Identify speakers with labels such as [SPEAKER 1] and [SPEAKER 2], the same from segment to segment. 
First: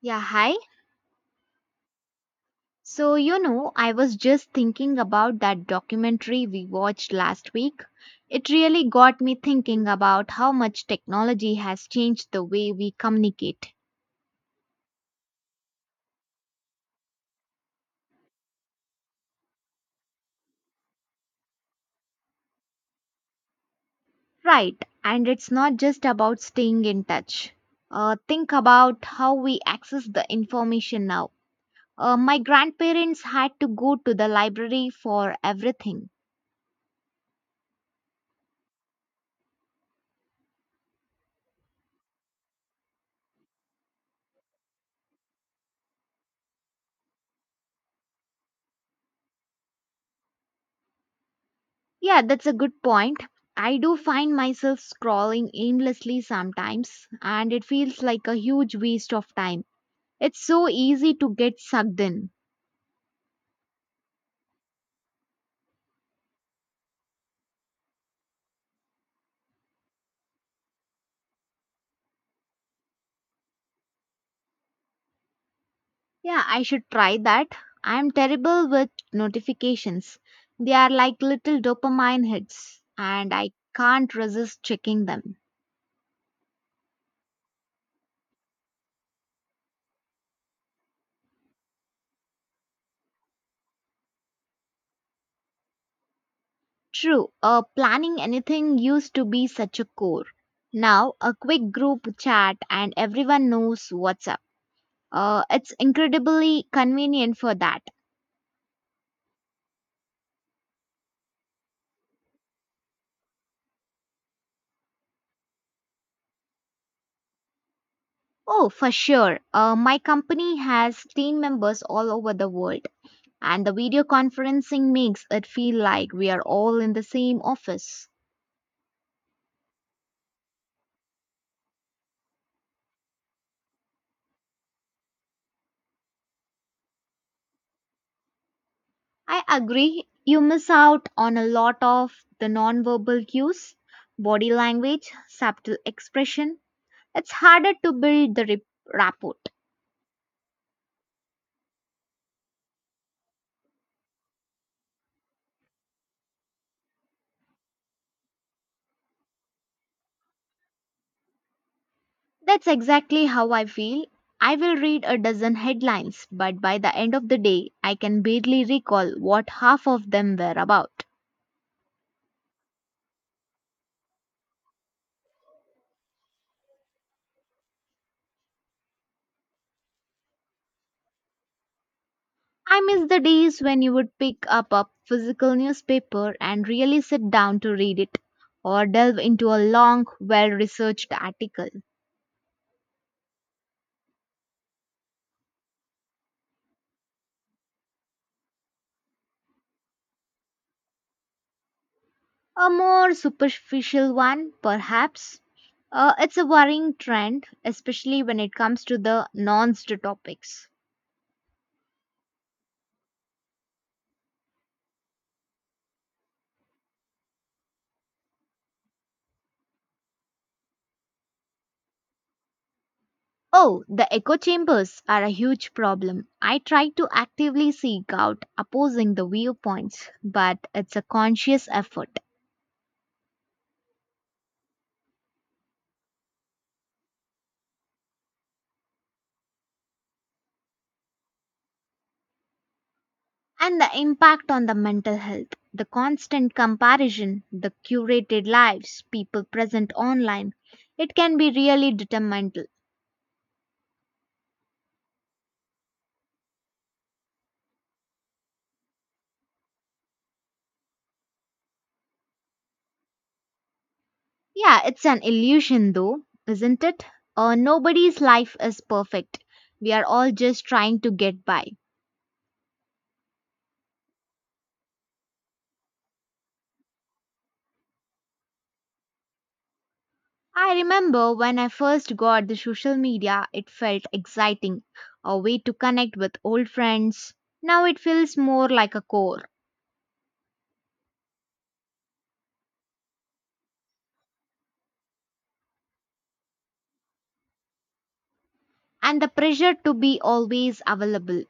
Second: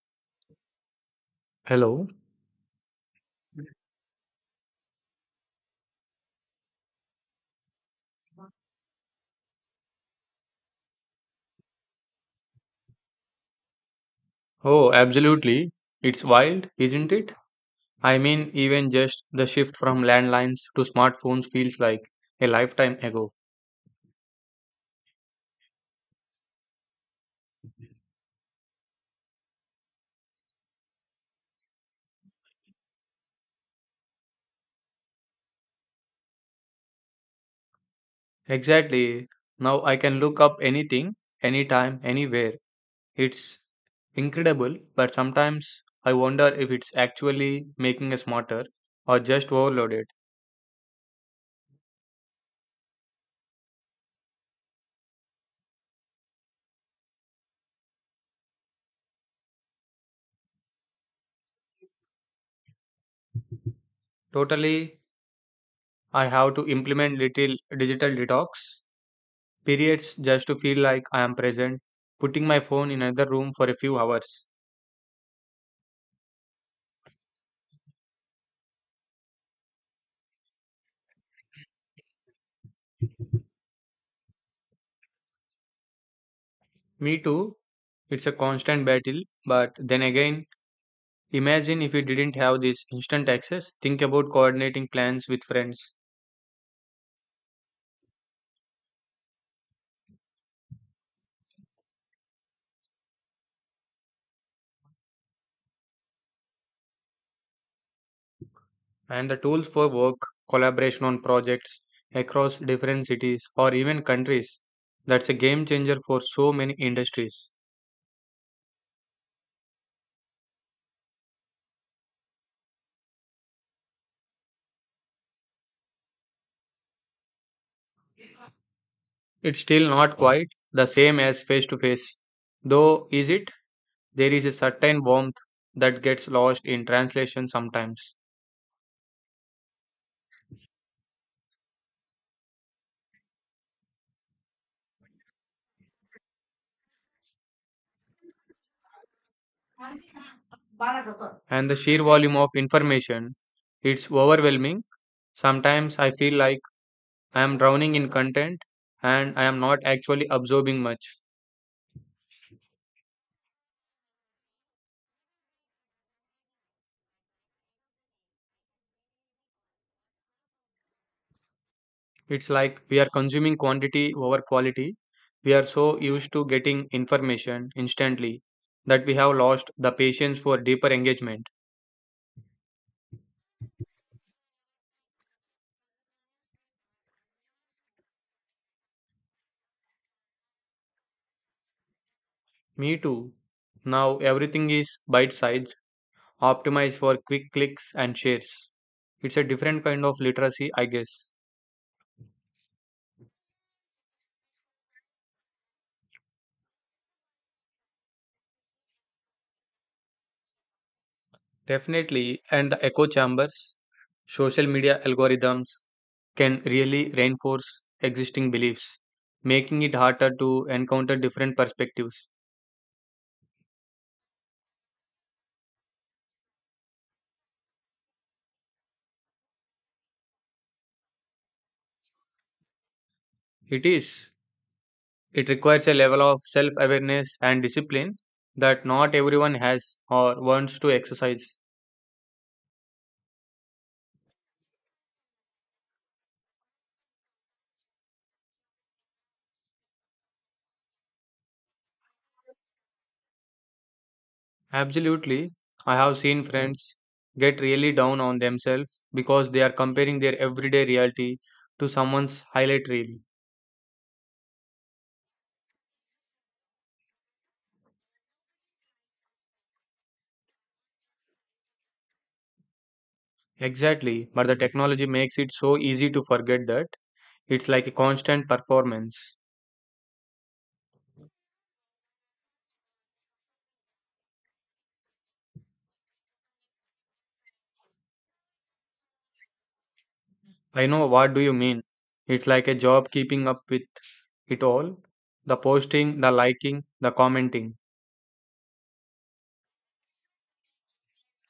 [SPEAKER 1] Yeah, hi.
[SPEAKER 2] Hello.
[SPEAKER 1] So, you know, I was just thinking about that documentary we watched last week. It really got me thinking about how much technology has changed the way we communicate.
[SPEAKER 2] Oh, absolutely. It's wild, isn't it? I mean, even just the shift from landlines to smartphones feels like a lifetime ago.
[SPEAKER 1] Right, and it's not just about staying in touch. Think about how we access the information now. My grandparents had to go to the library for everything.
[SPEAKER 2] Exactly. Now I can look up anything, anytime, anywhere. It's incredible, but sometimes I wonder if it's actually making us smarter or just overloaded.
[SPEAKER 1] Yeah, that's a good point. I do find myself scrolling aimlessly sometimes, and it feels like a huge waste of time. It's so easy to get sucked in.
[SPEAKER 2] Totally, I have to implement little digital detox periods just to feel like I am present, putting my phone in another room for a few hours.
[SPEAKER 1] Yeah, I should try that. I'm terrible with notifications. They are like little dopamine hits, and I can't resist checking them.
[SPEAKER 2] Me too, it's a constant battle, but then again, imagine if we didn't have this instant access. Think about coordinating plans with friends
[SPEAKER 1] True. Planning anything used to be such a chore. Now, a quick group chat, and everyone knows what's up. It's incredibly convenient for that.
[SPEAKER 2] and the tools for work, collaboration on projects across different cities or even countries. That's a game changer for so many industries.
[SPEAKER 1] Oh, for sure. My company has team members all over the world, and the video conferencing makes it feel like we are all in the same office.
[SPEAKER 2] It's still not quite the same as face to face, though, is it? There is a certain warmth that gets lost in translation sometimes,
[SPEAKER 1] I agree. You miss out on a lot of the nonverbal cues, body language, subtle expression. It's harder to build the rapport.
[SPEAKER 2] and the sheer volume of information, it's overwhelming. Sometimes I feel like I am drowning in content and I am not actually absorbing much.
[SPEAKER 1] That's exactly how I feel. I will read a dozen headlines, but by the end of the day, I can barely recall what half of them were about.
[SPEAKER 2] It's like we are consuming quantity over quality. We are so used to getting information instantly that we have lost the patience for deeper engagement.
[SPEAKER 1] I miss the days when you would pick up a physical newspaper and really sit down to read it, or delve into a long, well researched article.
[SPEAKER 2] Me too. Now everything is bite sized, optimized for quick clicks and shares. It's a different kind of literacy, I guess.
[SPEAKER 1] A more superficial one, perhaps. It's a worrying trend, especially when it comes to the non topics.
[SPEAKER 2] Definitely, and the echo chambers, social media algorithms can really reinforce existing beliefs, making it harder to encounter different perspectives.
[SPEAKER 1] Oh, the echo chambers are a huge problem. I try to actively seek out opposing the viewpoints, but it's a conscious effort.
[SPEAKER 2] It is. It requires a level of self awareness and discipline that not everyone has or wants to exercise.
[SPEAKER 1] And the impact on the mental health, the constant comparison, the curated lives people present online, it can be really detrimental.
[SPEAKER 2] Absolutely. I have seen friends get really down on themselves because they are comparing their everyday reality to someone's highlight reel.
[SPEAKER 1] Yeah, it's an illusion though, isn't it? Nobody's life is perfect. We are all just trying to get by.
[SPEAKER 2] Exactly. But the technology makes it so easy to forget that. It's like a constant performance.
[SPEAKER 1] I remember when I first got the social media, it felt exciting, a way to connect with old friends. Now it feels more like a chore,
[SPEAKER 2] I know what do you mean. It's like a job keeping up with it all. The posting, the liking, the commenting.
[SPEAKER 1] and the pressure to be always available.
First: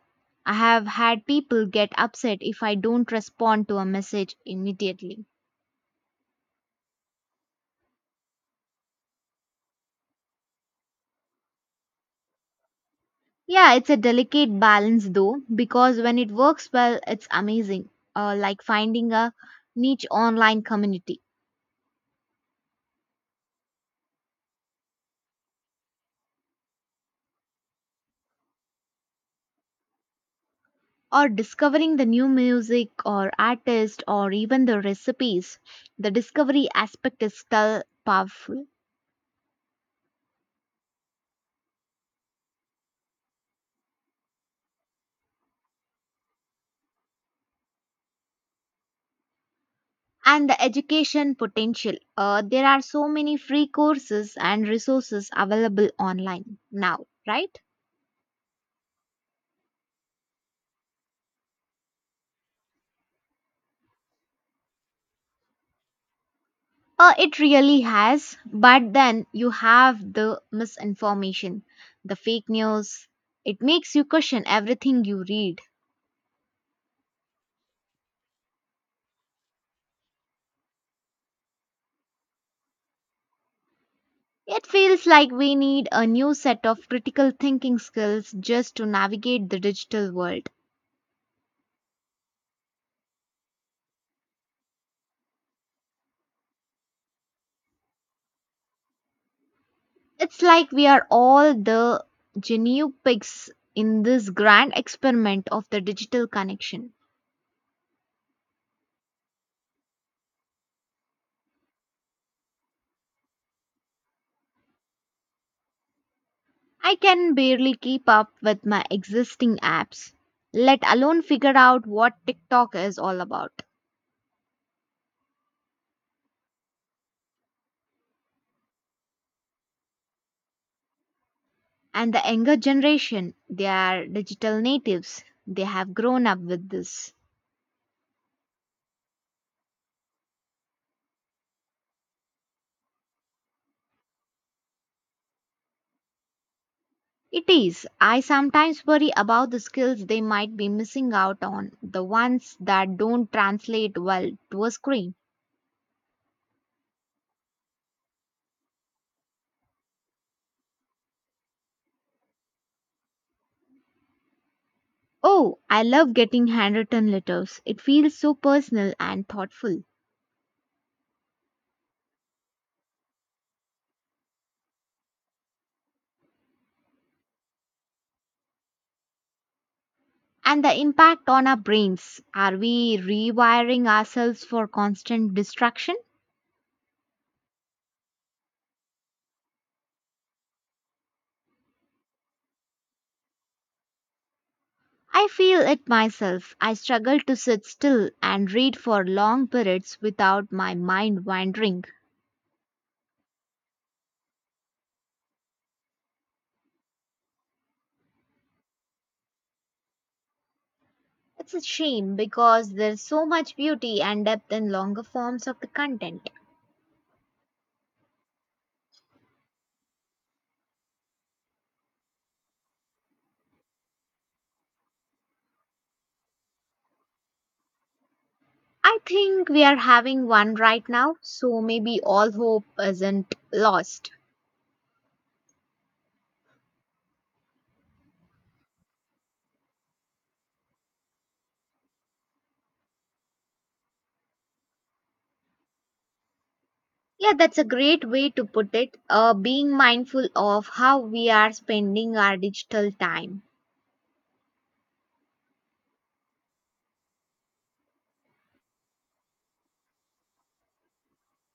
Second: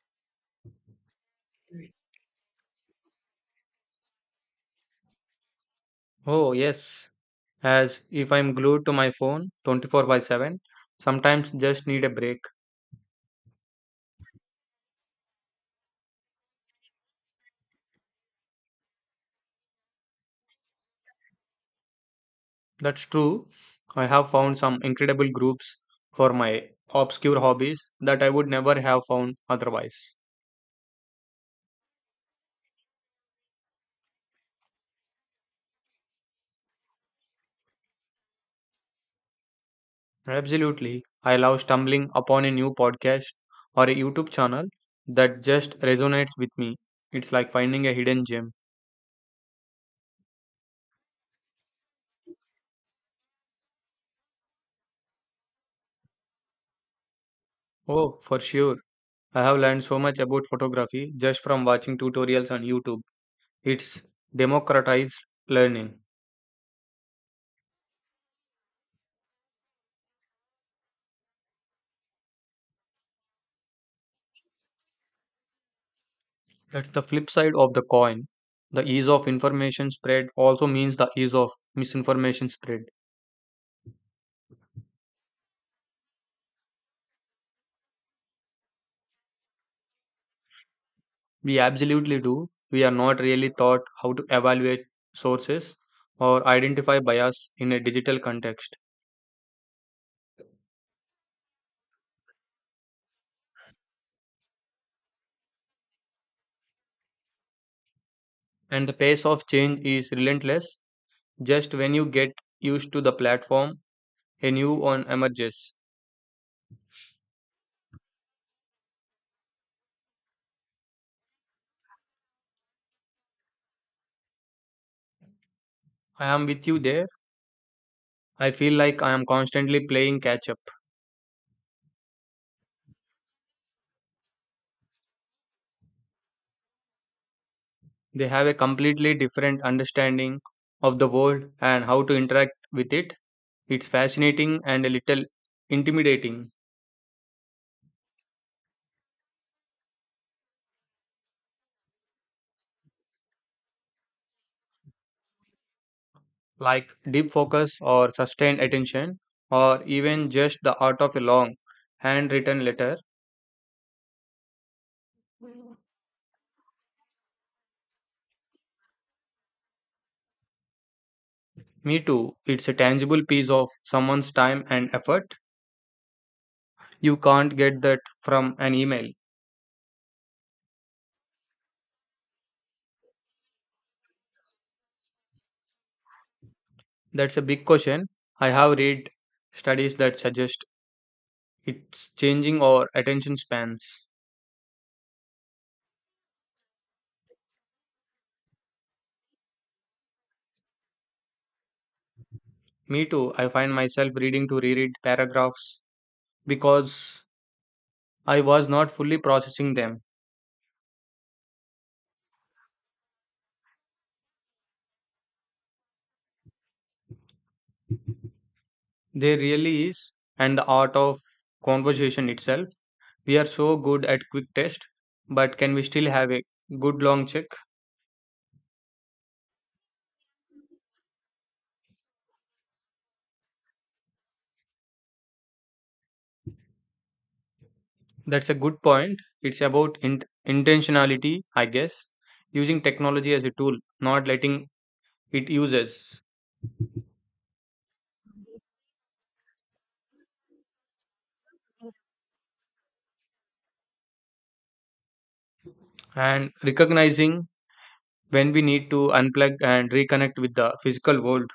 [SPEAKER 1] I have had people get upset if I don't respond to a message immediately.
[SPEAKER 2] Oh, yes. As if I'm glued to my phone 24/7, sometimes just need a break.
[SPEAKER 1] Yeah, it's a delicate balance though, because when it works well, it's amazing, like finding a niche online community,
[SPEAKER 2] That's true. I have found some incredible groups for my obscure hobbies that I would never have found otherwise.
[SPEAKER 1] or discovering the new music or artist or even the recipes. The discovery aspect is still powerful.
[SPEAKER 2] Absolutely. I love stumbling upon a new podcast or a YouTube channel that just resonates with me. It's like finding a hidden gem.
[SPEAKER 1] And the education potential. There are so many free courses and resources available online now, right?
[SPEAKER 2] Oh, for sure. I have learned so much about photography just from watching tutorials on YouTube. It's democratized learning.
[SPEAKER 1] It really has, but then you have the misinformation, the fake news. It makes you question everything you read.
[SPEAKER 2] That's the flip side of the coin. The ease of information spread also means the ease of misinformation spread.
[SPEAKER 1] It feels like we need a new set of critical thinking skills just to navigate the digital world.
[SPEAKER 2] We absolutely do. We are not really taught how to evaluate sources or identify bias in a digital context.
[SPEAKER 1] It's like we are all the genu pigs in this grand experiment of the digital connection.
[SPEAKER 2] And the pace of change is relentless. Just when you get used to the platform, a new one emerges.
[SPEAKER 1] I can barely keep up with my existing apps, let alone figure out what TikTok is all about.
[SPEAKER 2] I am with you there. I feel like I am constantly playing catch up.
[SPEAKER 1] And the younger generation, they are digital natives. They have grown up with this.
[SPEAKER 2] They have a completely different understanding of the world and how to interact with it. It's fascinating and a little intimidating,
[SPEAKER 1] It is. I sometimes worry about the skills they might be missing out on, the ones that don't translate well to a screen.
[SPEAKER 2] like deep focus or sustained attention, or even just the art of a long handwritten letter.
[SPEAKER 1] Oh, I love getting handwritten letters. It feels so personal and thoughtful.
[SPEAKER 2] Me too, it's a tangible piece of someone's time and effort. You can't get that from an email.
[SPEAKER 1] And the impact on our brains. Are we rewiring ourselves for constant distraction?
[SPEAKER 2] That's a big question. I have read studies that suggest it's changing our attention spans.
[SPEAKER 1] I feel it myself. I struggle to sit still and read for long periods without my mind wandering.
[SPEAKER 2] Me too, I find myself reading to reread paragraphs because I was not fully processing them.
[SPEAKER 1] It's a shame because there's so much beauty and depth in longer forms of the content.
[SPEAKER 2] There really is, and the art of conversation itself. We are so good at quick test, but can we still have a good long check?
[SPEAKER 1] I think we are having one right now, so maybe all hope isn't lost.
[SPEAKER 2] That's a good point. It's about intentionality, I guess, using technology as a tool, not letting it use us,
[SPEAKER 1] Yeah, that's a great way to put it. Being mindful of how we are spending our digital time.
[SPEAKER 2] and recognizing when we need to unplug and reconnect with the physical world.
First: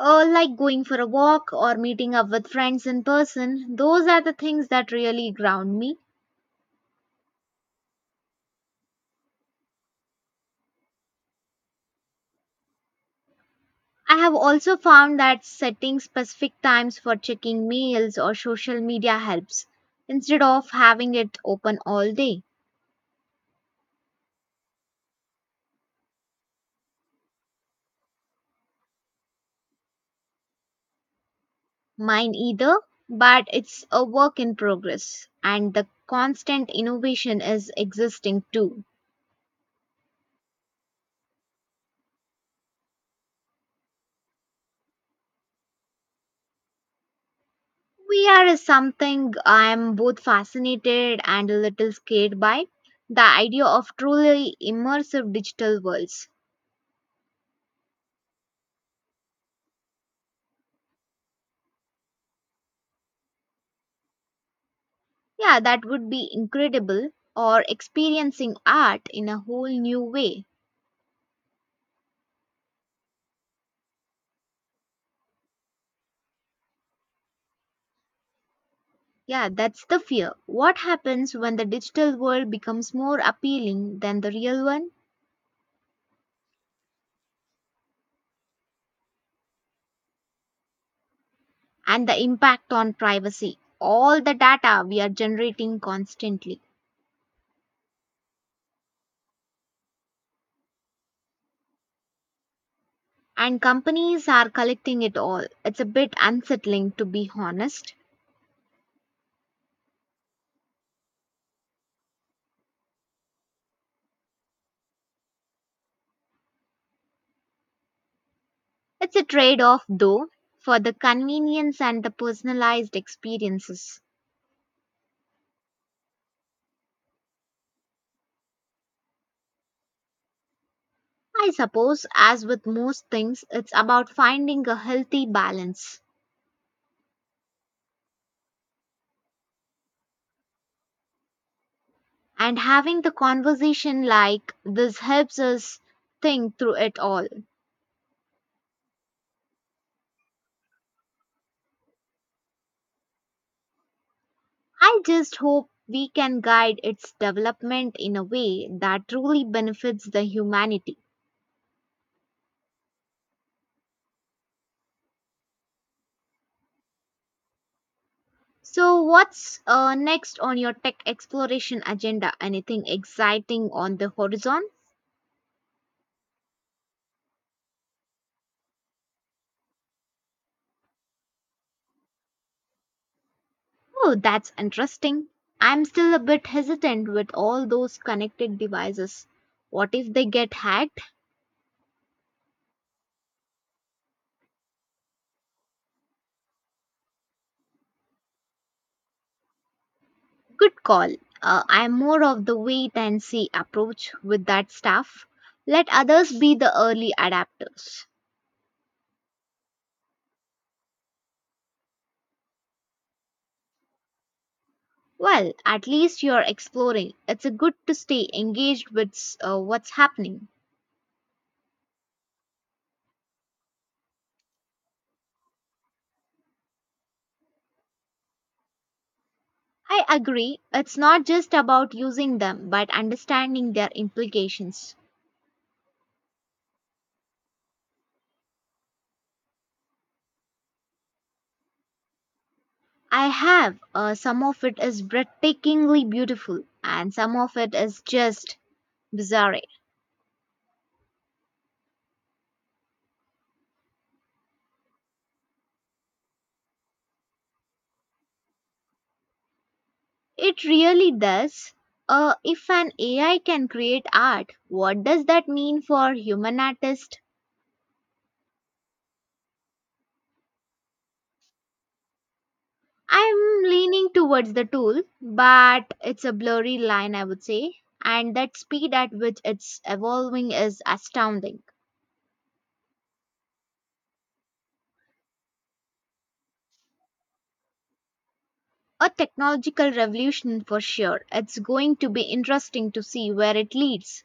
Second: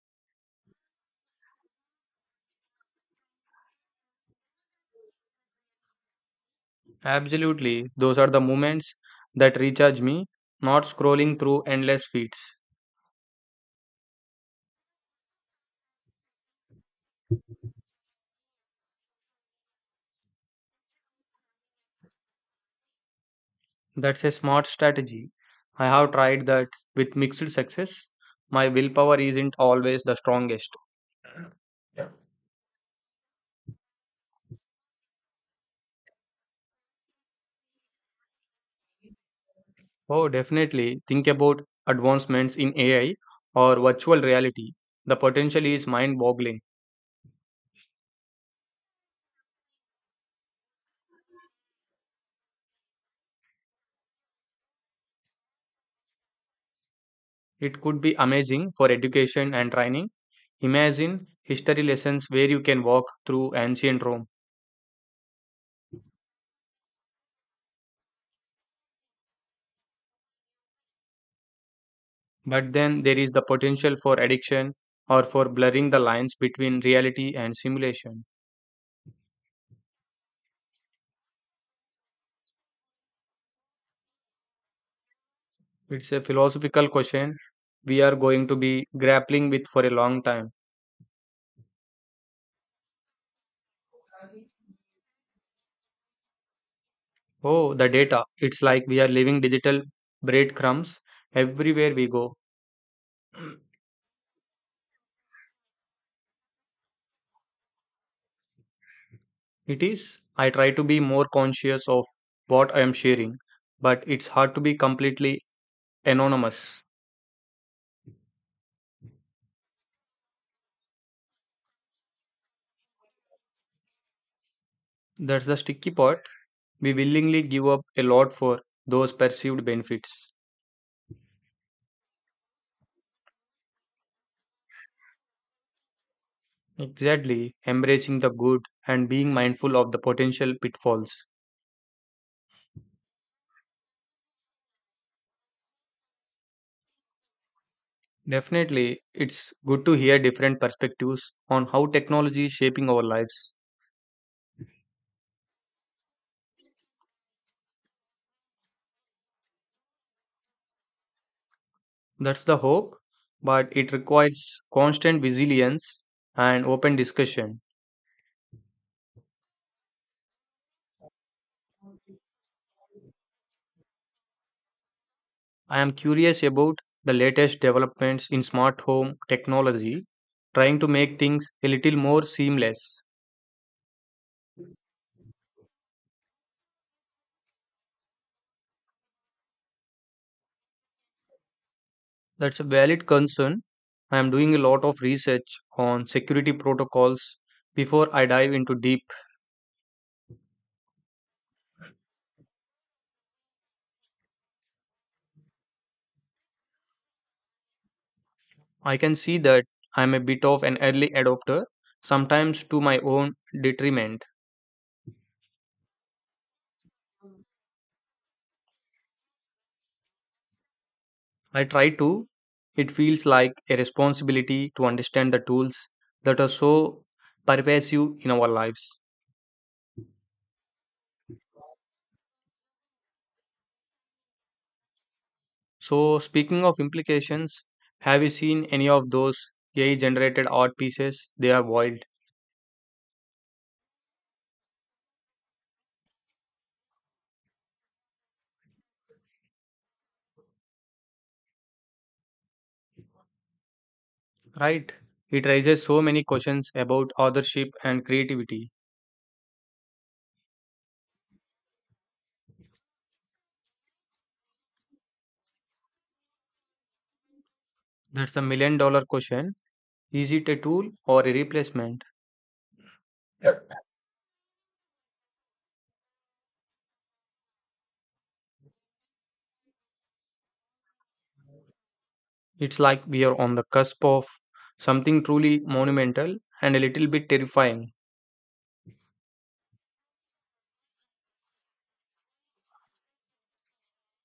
[SPEAKER 1] Like going for a walk or meeting up with friends in person, those are the things that really ground me.
[SPEAKER 2] Absolutely, those are the moments that recharge me, not scrolling through endless feeds.
[SPEAKER 1] I have also found that setting specific times for checking mails or social media helps instead of having it open all day.
[SPEAKER 2] That's a smart strategy. I have tried that with mixed success. My willpower isn't always the strongest.
[SPEAKER 1] Mine either, but it's a work in progress and the constant innovation is existing too.
[SPEAKER 2] Oh, definitely think about advancements in AI or virtual reality. The potential is mind boggling.
[SPEAKER 1] VR is something I am both fascinated and a little scared by. The idea of truly immersive digital worlds.
[SPEAKER 2] It could be amazing for education and training. Imagine history lessons where you can walk through ancient Rome.
[SPEAKER 1] Yeah, that would be incredible, or experiencing art in a whole new way.
[SPEAKER 2] But then there is the potential for addiction or for blurring the lines between reality and simulation.
[SPEAKER 1] Yeah, that's the fear. What happens when the digital world becomes more appealing than the real one?
[SPEAKER 2] It's a philosophical question we are going to be grappling with for a long time.
[SPEAKER 1] And the impact on privacy. All the data we are generating constantly.
[SPEAKER 2] Oh, the data. It's like we are leaving digital breadcrumbs everywhere we go.
[SPEAKER 1] And companies are collecting it all. It's a bit unsettling, to be honest.
[SPEAKER 2] It is. I try to be more conscious of what I am sharing, but it's hard to be completely anonymous.
[SPEAKER 1] It's a trade off, though, for the convenience and the personalized experiences.
[SPEAKER 2] That's the sticky part. We willingly give up a lot for those perceived benefits.
[SPEAKER 1] I suppose, as with most things, it's about finding a healthy balance.
[SPEAKER 2] Exactly. Embracing the good and being mindful of the potential pitfalls.
[SPEAKER 1] And having the conversation like this helps us think through it all.
[SPEAKER 2] Definitely, it's good to hear different perspectives on how technology is shaping our lives.
[SPEAKER 1] I just hope we can guide its development in a way that truly benefits the humanity.
[SPEAKER 2] That's the hope, but it requires constant vigilance and open discussion.
[SPEAKER 1] So, what's next on your tech exploration agenda? Anything exciting on the horizon?
[SPEAKER 2] I am curious about the latest developments in smart home technology, trying to make things a little more seamless.
[SPEAKER 1] Oh, that's interesting. I'm still a bit hesitant with all those connected devices. What if they get hacked?
[SPEAKER 2] That's a valid concern. I am doing a lot of research on security protocols before I dive into deep.
[SPEAKER 1] Good call. I'm more of the wait and see approach with that stuff. Let others be the early adapters.
[SPEAKER 2] I can see that. I'm a bit of an early adopter, sometimes to my own detriment.
[SPEAKER 1] Well, at least you're exploring. It's a good to stay engaged with what's happening.
[SPEAKER 2] I try to. It feels like a responsibility to understand the tools that are so pervasive in our lives.
[SPEAKER 1] I agree. It's not just about using them, but understanding their implications.
[SPEAKER 2] So, speaking of implications, have you seen any of those AI generated art pieces? They are wild,
[SPEAKER 1] I have. Some of it is breathtakingly beautiful, and some of it is just bizarre.
[SPEAKER 2] right? It raises so many questions about authorship and creativity.
[SPEAKER 1] It really does. If an AI can create art, what does that mean for human artists?
[SPEAKER 2] That's the million dollar question. Is it a tool or a replacement?
[SPEAKER 1] I'm leaning towards the tool, but it's a blurry line, I would say. And that speed at which it's evolving is astounding.
[SPEAKER 2] It's like we are on the cusp of something truly monumental and a little bit terrifying.
[SPEAKER 1] A technological revolution for sure. It's going to be interesting to see where it leads.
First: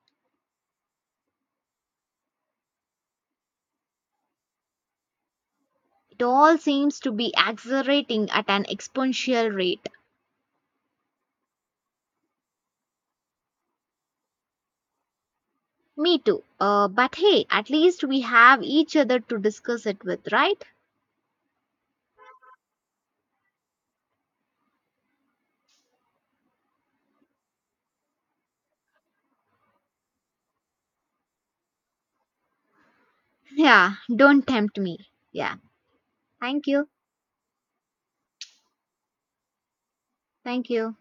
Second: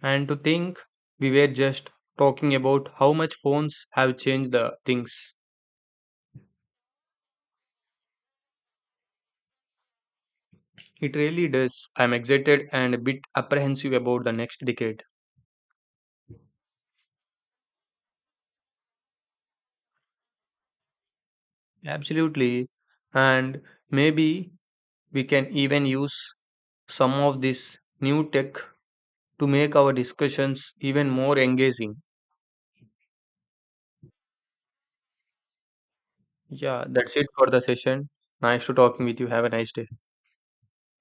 [SPEAKER 2] And to think we were just talking about how much phones have changed the things.
[SPEAKER 1] It all seems to be accelerating at an exponential rate.
[SPEAKER 2] It really does. I'm excited and a bit apprehensive about the next decade.
[SPEAKER 1] Me too. But hey, at least we have each other to discuss it with, right?
[SPEAKER 2] Absolutely. And maybe we can even use some of this new tech to make our discussions even more engaging.
[SPEAKER 1] Yeah, don't tempt me. Yeah. Thank
[SPEAKER 2] Yeah,
[SPEAKER 1] you.
[SPEAKER 2] that's it for the session. Nice to talking with you. Have a nice day.
[SPEAKER 1] Thank you.